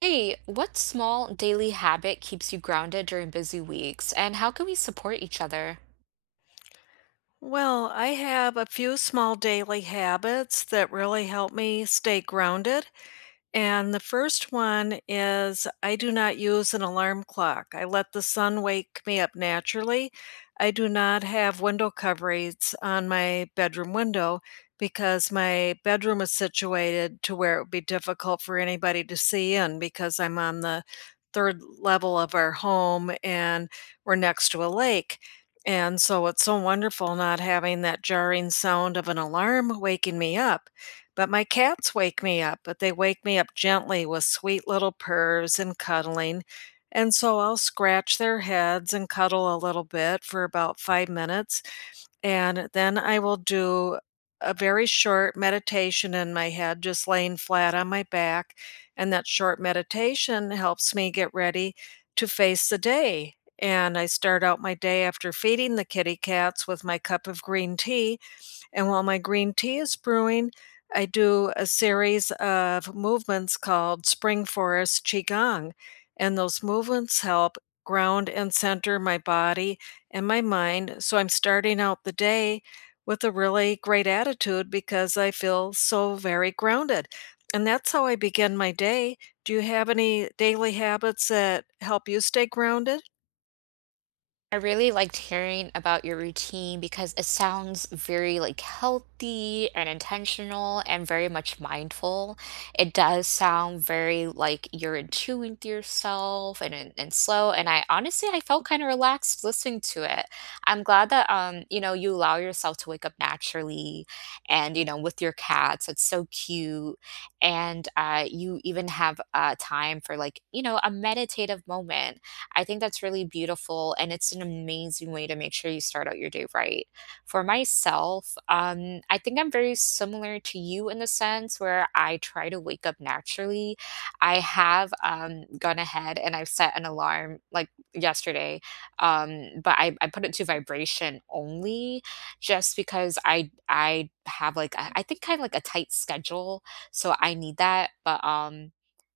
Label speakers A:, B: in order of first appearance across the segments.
A: Hey, what small daily habit keeps you grounded during busy weeks, and how can we support each other?
B: Well, I have a few small daily habits that really help me stay grounded. And the first one is I do not use an alarm clock. I let the sun wake me up naturally. I do not have window coverings on my bedroom window because my bedroom is situated to where it would be difficult for anybody to see in because I'm on the third level of our home and we're next to a lake. And so it's so wonderful not having that jarring sound of an alarm waking me up, but my cats wake me up, but they wake me up gently with sweet little purrs and cuddling. And so I'll scratch their heads and cuddle a little bit for about 5 minutes. And then I will do a very short meditation in my head, just laying flat on my back. And that short meditation helps me get ready to face the day. And I start out my day after feeding the kitty cats with my cup of green tea, and while my green tea is brewing, I do a series of movements called Spring Forest Qigong. And those movements help ground and center my body and my mind. So I'm starting out the day with a really great attitude because I feel so very grounded. And that's how I begin my day. Do you have any daily habits that help you stay grounded?
A: I really liked hearing about your routine because it sounds very like healthy and intentional and very much mindful. It does sound very like you're in tune with yourself and slow. And I honestly I felt kind of relaxed listening to it. I'm glad that you know, you allow yourself to wake up naturally and you know, with your cats. It's so cute. And you even have time for like, you know, a meditative moment. I think that's really beautiful, and it's an amazing way to make sure you start out your day right. For myself, I think I'm very similar to you in the sense where I try to wake up naturally. I have gone ahead and I've set an alarm like yesterday, but I put it to vibration only just because I have like a, I think kind of like a tight schedule, so I need that.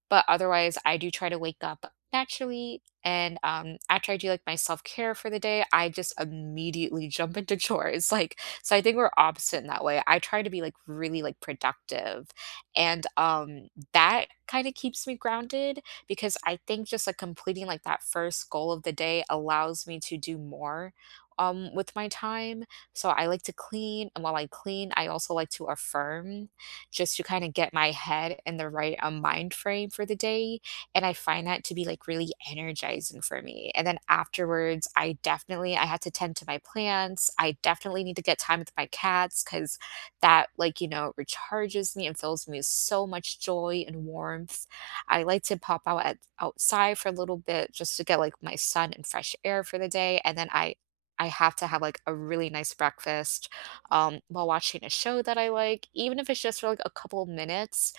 A: But otherwise, I do try to wake up naturally, and, after I do, like, my self-care for the day, I just immediately jump into chores, like so I think we're opposite in that way. I try to be, like, really, like, productive, and, that kinda keeps me grounded because I think just, like, completing, like, that first goal of the day allows me to do more, with my time. So I like to clean, and while I clean, I also like to affirm just to kind of get my head in the right mind frame for the day. And I find that to be like really energizing for me. And then afterwards, I definitely I had to tend to my plants. I definitely need to get time with my cats because that like you know recharges me and fills me with so much joy and warmth. I like to pop out at outside for a little bit just to get like my sun and fresh air for the day. And then I have to have like a really nice breakfast while watching a show that I like, even if it's just for like a couple minutes.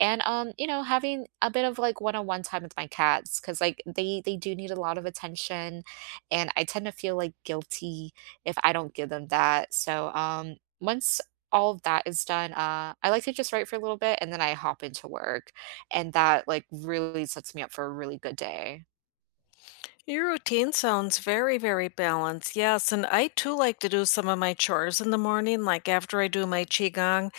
A: And you know, having a bit of like one-on-one time with my cats because like they do need a lot of attention, and I tend to feel like guilty if I don't give them that. So once all of that is done, I like to just write for a little bit and then I hop into work, and that like really sets me up for a really good day.
B: Your routine sounds very, very balanced. Yes, and I too like to do some of my chores in the morning, like after I do my qigong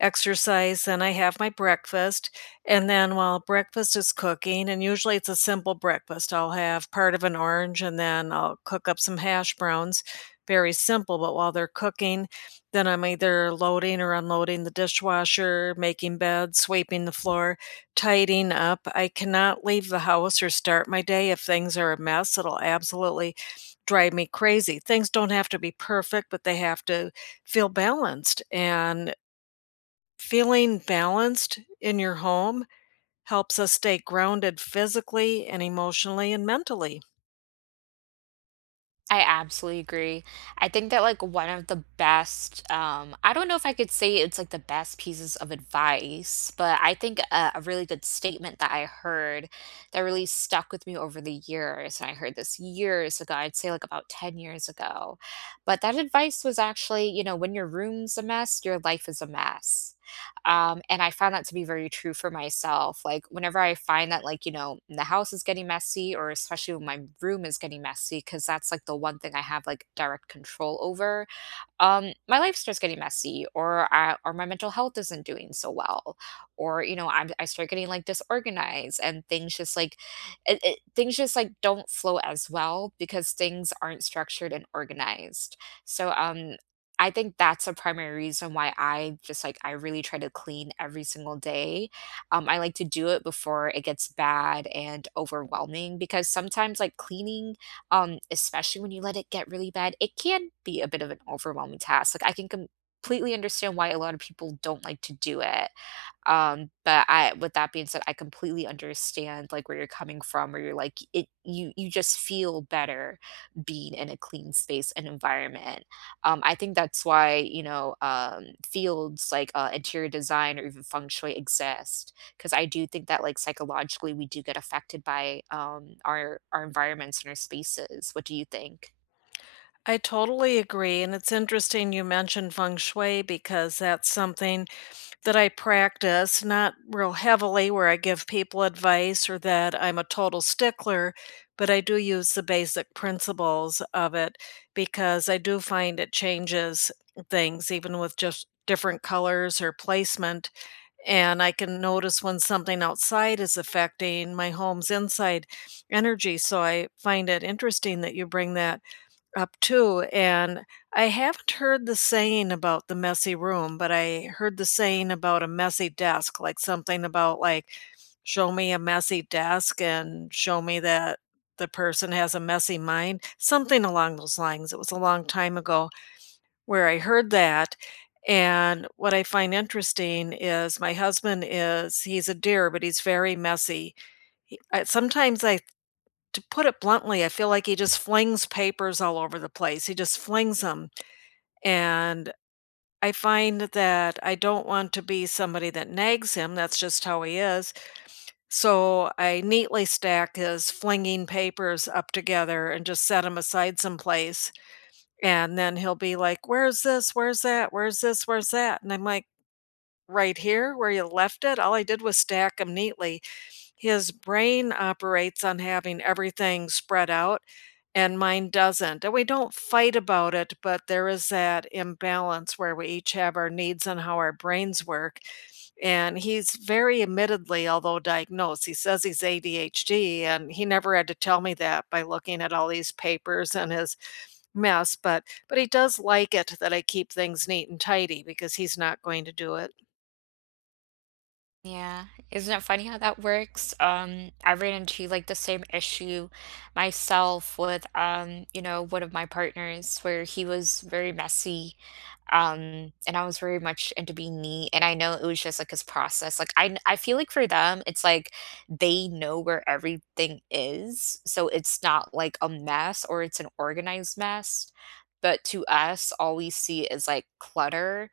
B: exercise, then I have my breakfast, and then while breakfast is cooking, and usually it's a simple breakfast, I'll have part of an orange and then I'll cook up some hash browns. Very simple, but while they're cooking, then I'm either loading or unloading the dishwasher, making beds, sweeping the floor, tidying up. I cannot leave the house or start my day if things are a mess. It'll absolutely drive me crazy. Things don't have to be perfect, but they have to feel balanced. And feeling balanced in your home helps us stay grounded physically and emotionally and mentally.
A: I absolutely agree. I think that like one of the best, I don't know if I could say it's like the best pieces of advice, but I think a really good statement that I heard that really stuck with me over the years, and I heard this years ago, I'd say like about 10 years ago. But that advice was actually, you know, when your room's a mess, your life is a mess. And I found that to be very true for myself. Like, whenever I find that, like, you know, the house is getting messy, or especially when my room is getting messy, because that's like the one thing I have like direct control over my life starts getting messy or my mental health isn't doing so well or you know I start getting like disorganized and things just like things just like don't flow as well because things aren't structured and organized so um I think that's a primary reason why I just like I really try to clean every single day I like to do it before it gets bad and overwhelming because sometimes like cleaning especially when you let it get really bad, it can be a bit of an overwhelming task. Like, I can completely understand why a lot of people don't like to do it. But I with that being said, I completely understand, like, where you're coming from, where you're like, it you just feel better being in a clean space and environment. I think that's why, you know, fields like interior design or even feng shui exist, because I do think that, like, psychologically, we do get affected by our environments and our spaces. What do you think?
B: I totally agree. And it's interesting you mentioned feng shui because that's something that I practice, not real heavily where I give people advice or that I'm a total stickler, but I do use the basic principles of it because I do find it changes things even with just different colors or placement. And I can notice when something outside is affecting my home's inside energy. So I find it interesting that you bring that up too, and I haven't heard the saying about the messy room, but I heard the saying about a messy desk, like something about like, "Show me a messy desk and show me that the person has a messy mind," something along those lines. It was a long time ago where I heard that, and what I find interesting is my husband is he's a dear, but he's very messy. He I sometimes I to put it bluntly, I feel like he just flings papers all over the place. He just flings them. And I find that I don't want to be somebody that nags him. That's just how he is. So I neatly stack his flinging papers up together and just set them aside someplace. And then he'll be like, "Where's this? Where's that? Where's this? Where's that?" And I'm like, "Right here where you left it. All I did was stack them neatly." His brain operates on having everything spread out, and mine doesn't. And we don't fight about it, but there is that imbalance where we each have our needs and how our brains work. And he's very admittedly, although diagnosed, he says he's ADHD, and he never had to tell me that by looking at all these papers and his mess, but he does like it that I keep things neat and tidy because he's not going to do it.
A: Yeah, isn't it funny how that works? I ran into like the same issue myself with you know, one of my partners where he was very messy, and I was very much into being neat, and I know it was just like his process. Like I feel like for them, it's like they know where everything is, so it's not like a mess or it's an organized mess. But to us, all we see is like clutter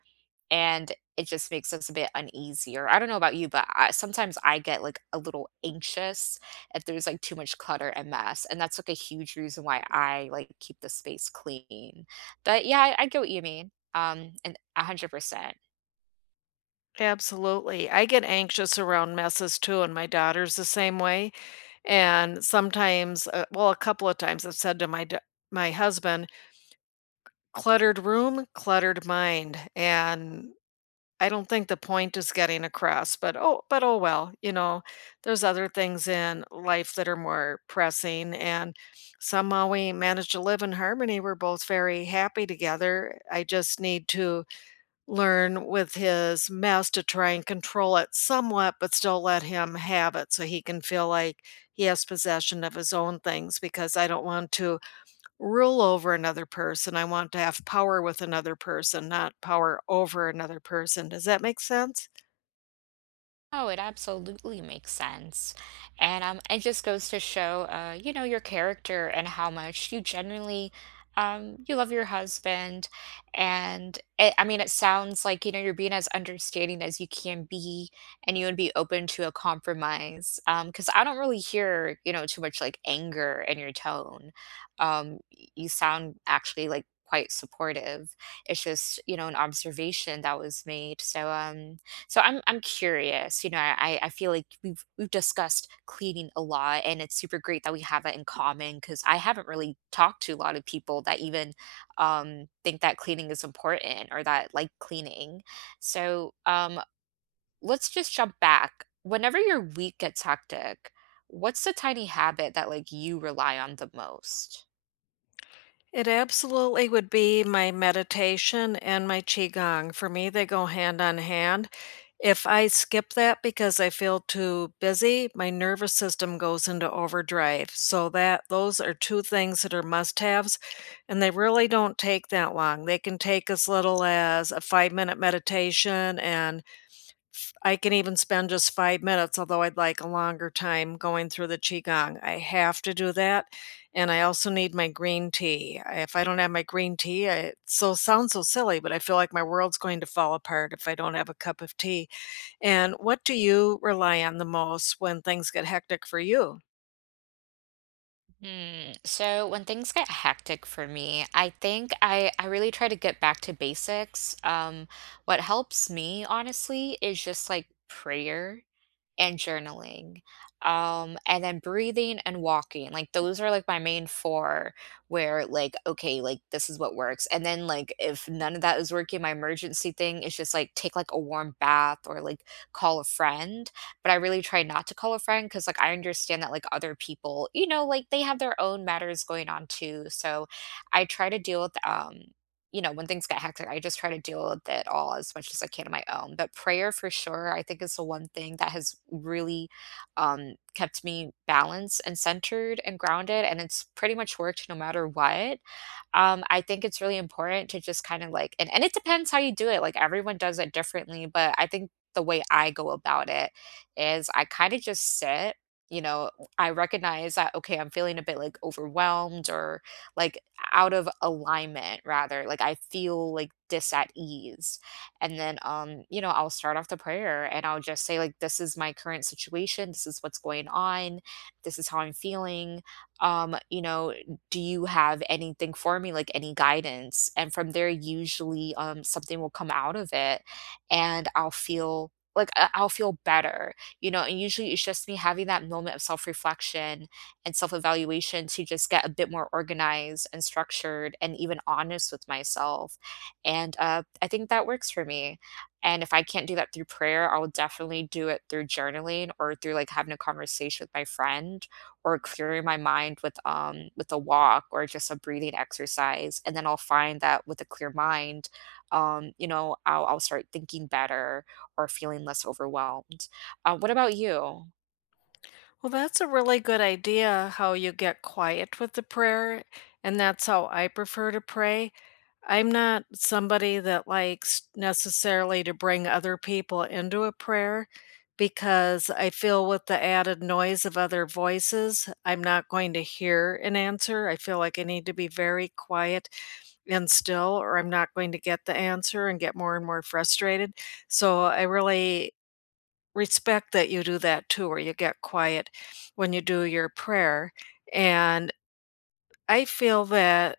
A: and it just makes us a bit uneasier. I don't know about you, but sometimes I get like a little anxious if there's like too much clutter and mess, and that's like a huge reason why I like keep the space clean. But yeah, I get what you mean. And 100%.
B: Absolutely. I get anxious around messes too, and my daughter's the same way. And sometimes, well, a couple of times I've said to my my husband, cluttered room, cluttered mind. And I don't think the point is getting across, but oh well, there's other things in life that are more pressing. And somehow we managed to live in harmony. We're both very happy together. I just need to learn with his mess to try and control it somewhat, but still let him have it so he can feel like he has possession of his own things because I don't want to rule over another person. I want to have power with another person, not power over another person. Does that make sense?
A: Oh, it absolutely makes sense. And it just goes to show, you know, your character and how much you genuinely, you love your husband. And it, I mean, it sounds like, you know, you're being as understanding as you can be and you would be open to a compromise. Because I don't really hear, you know, too much like anger in your tone. You sound actually like quite supportive. It's just, you know, an observation that was made. So, so I'm curious, you know, I feel like we've discussed cleaning a lot and it's super great that we have that in common cuz I haven't really talked to a lot of people that even think that cleaning is important or that like cleaning. So, let's just jump back. Whenever your week gets hectic, what's the tiny habit that like you rely on the most?
B: It absolutely would be my meditation and my qigong. For me, they go hand on hand. If I skip that because I feel too busy, my nervous system goes into overdrive. So that those are two things that are must-haves, and they really don't take that long. They can take as little as a 5-minute meditation, and I can even spend just 5 minutes, although I'd like a longer time going through the Qigong. I have to do that. And I also need my green tea. If I don't have my green tea, it so sounds so silly, but I feel like my world's going to fall apart if I don't have a cup of tea. And what do you rely on the most when things get hectic for you?
A: Mm, so when things get hectic for me, I think I really try to get back to basics. What helps me, honestly, is just like prayer and journaling. And then breathing and walking. Like those are like my main four where like, okay, like this is what works. And then like if none of that is working, my emergency thing is just like take like a warm bath or like call a friend. But I really try not to call a friend because like I understand that like other people, you know, like they have their own matters going on too. So I try to deal with you know, when things get hectic, I just try to deal with it all as much as I can on my own. But prayer for sure, I think is the one thing that has really kept me balanced and centered and grounded. And it's pretty much worked no matter what. I think it's really important to just kind of like and it depends how you do it, like, everyone does it differently, but I think the way I go about it is I kinda just sit, you know, I recognize that, okay, I'm feeling a bit, like, overwhelmed or, like, out of alignment rather, like, I feel, like, dis at ease, and then, you know, I'll start off the prayer and I'll just say, like, "This is my current situation, this is what's going on, this is how I'm feeling," you know, do you have anything for me, like any guidance? And from there, usually something will come out of it and I'll feel like I'll feel better, you know, and usually it's just me having that moment of self reflection and self evaluation to just get a bit more organized and structured and even honest with myself. And I think that works for me. And if I can't do that through prayer, I will definitely do it through journaling or through like having a conversation with my friend or clearing my mind with a walk or just a breathing exercise and then I'll find that with a clear mind you know I'll start thinking better or feeling less overwhelmed. What about you?
B: Well, that's a really good idea how you get quiet with the prayer. And that's how I prefer to pray. I'm not somebody that likes necessarily to bring other people into a prayer because I feel with the added noise of other voices, I'm not going to hear an answer. I feel like I need to be very quiet and still, or I'm not going to get the answer and get more and more frustrated. So I really respect that you do that too, or you get quiet when you do your prayer. And I feel that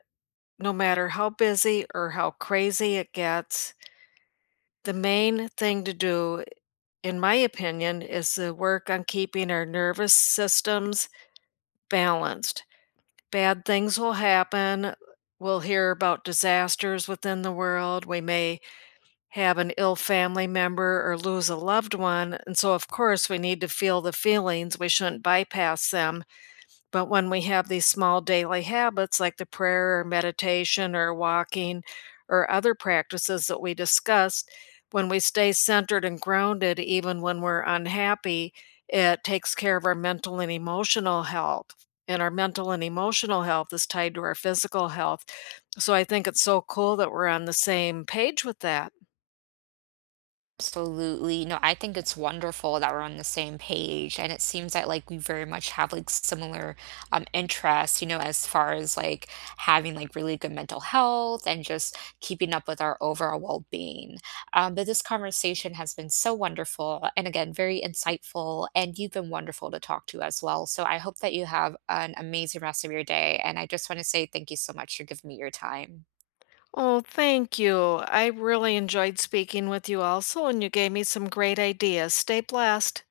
B: no matter how busy or how crazy it gets, the main thing to do, in my opinion, is to work on keeping our nervous systems balanced. Bad things will happen. We'll hear about disasters within the world. We may have an ill family member or lose a loved one. And so, of course, we need to feel the feelings. We shouldn't bypass them. But when we have these small daily habits like the prayer or meditation or walking or other practices that we discussed, when we stay centered and grounded, even when we're unhappy, it takes care of our mental and emotional health. And our mental and emotional health is tied to our physical health. So I think it's so cool that we're on the same page with that.
A: Absolutely. No, I think it's wonderful that we're on the same page, and it seems that like we very much have like similar interests, you know, as far as like having like really good mental health and just keeping up with our overall well-being. But this conversation has been so wonderful and again very insightful, and you've been wonderful to talk to as well. So I hope that you have an amazing rest of your day, and I just want to say thank you so much for giving me your time.
B: Oh, thank you. I really enjoyed speaking with you also, and you gave me some great ideas. Stay blessed.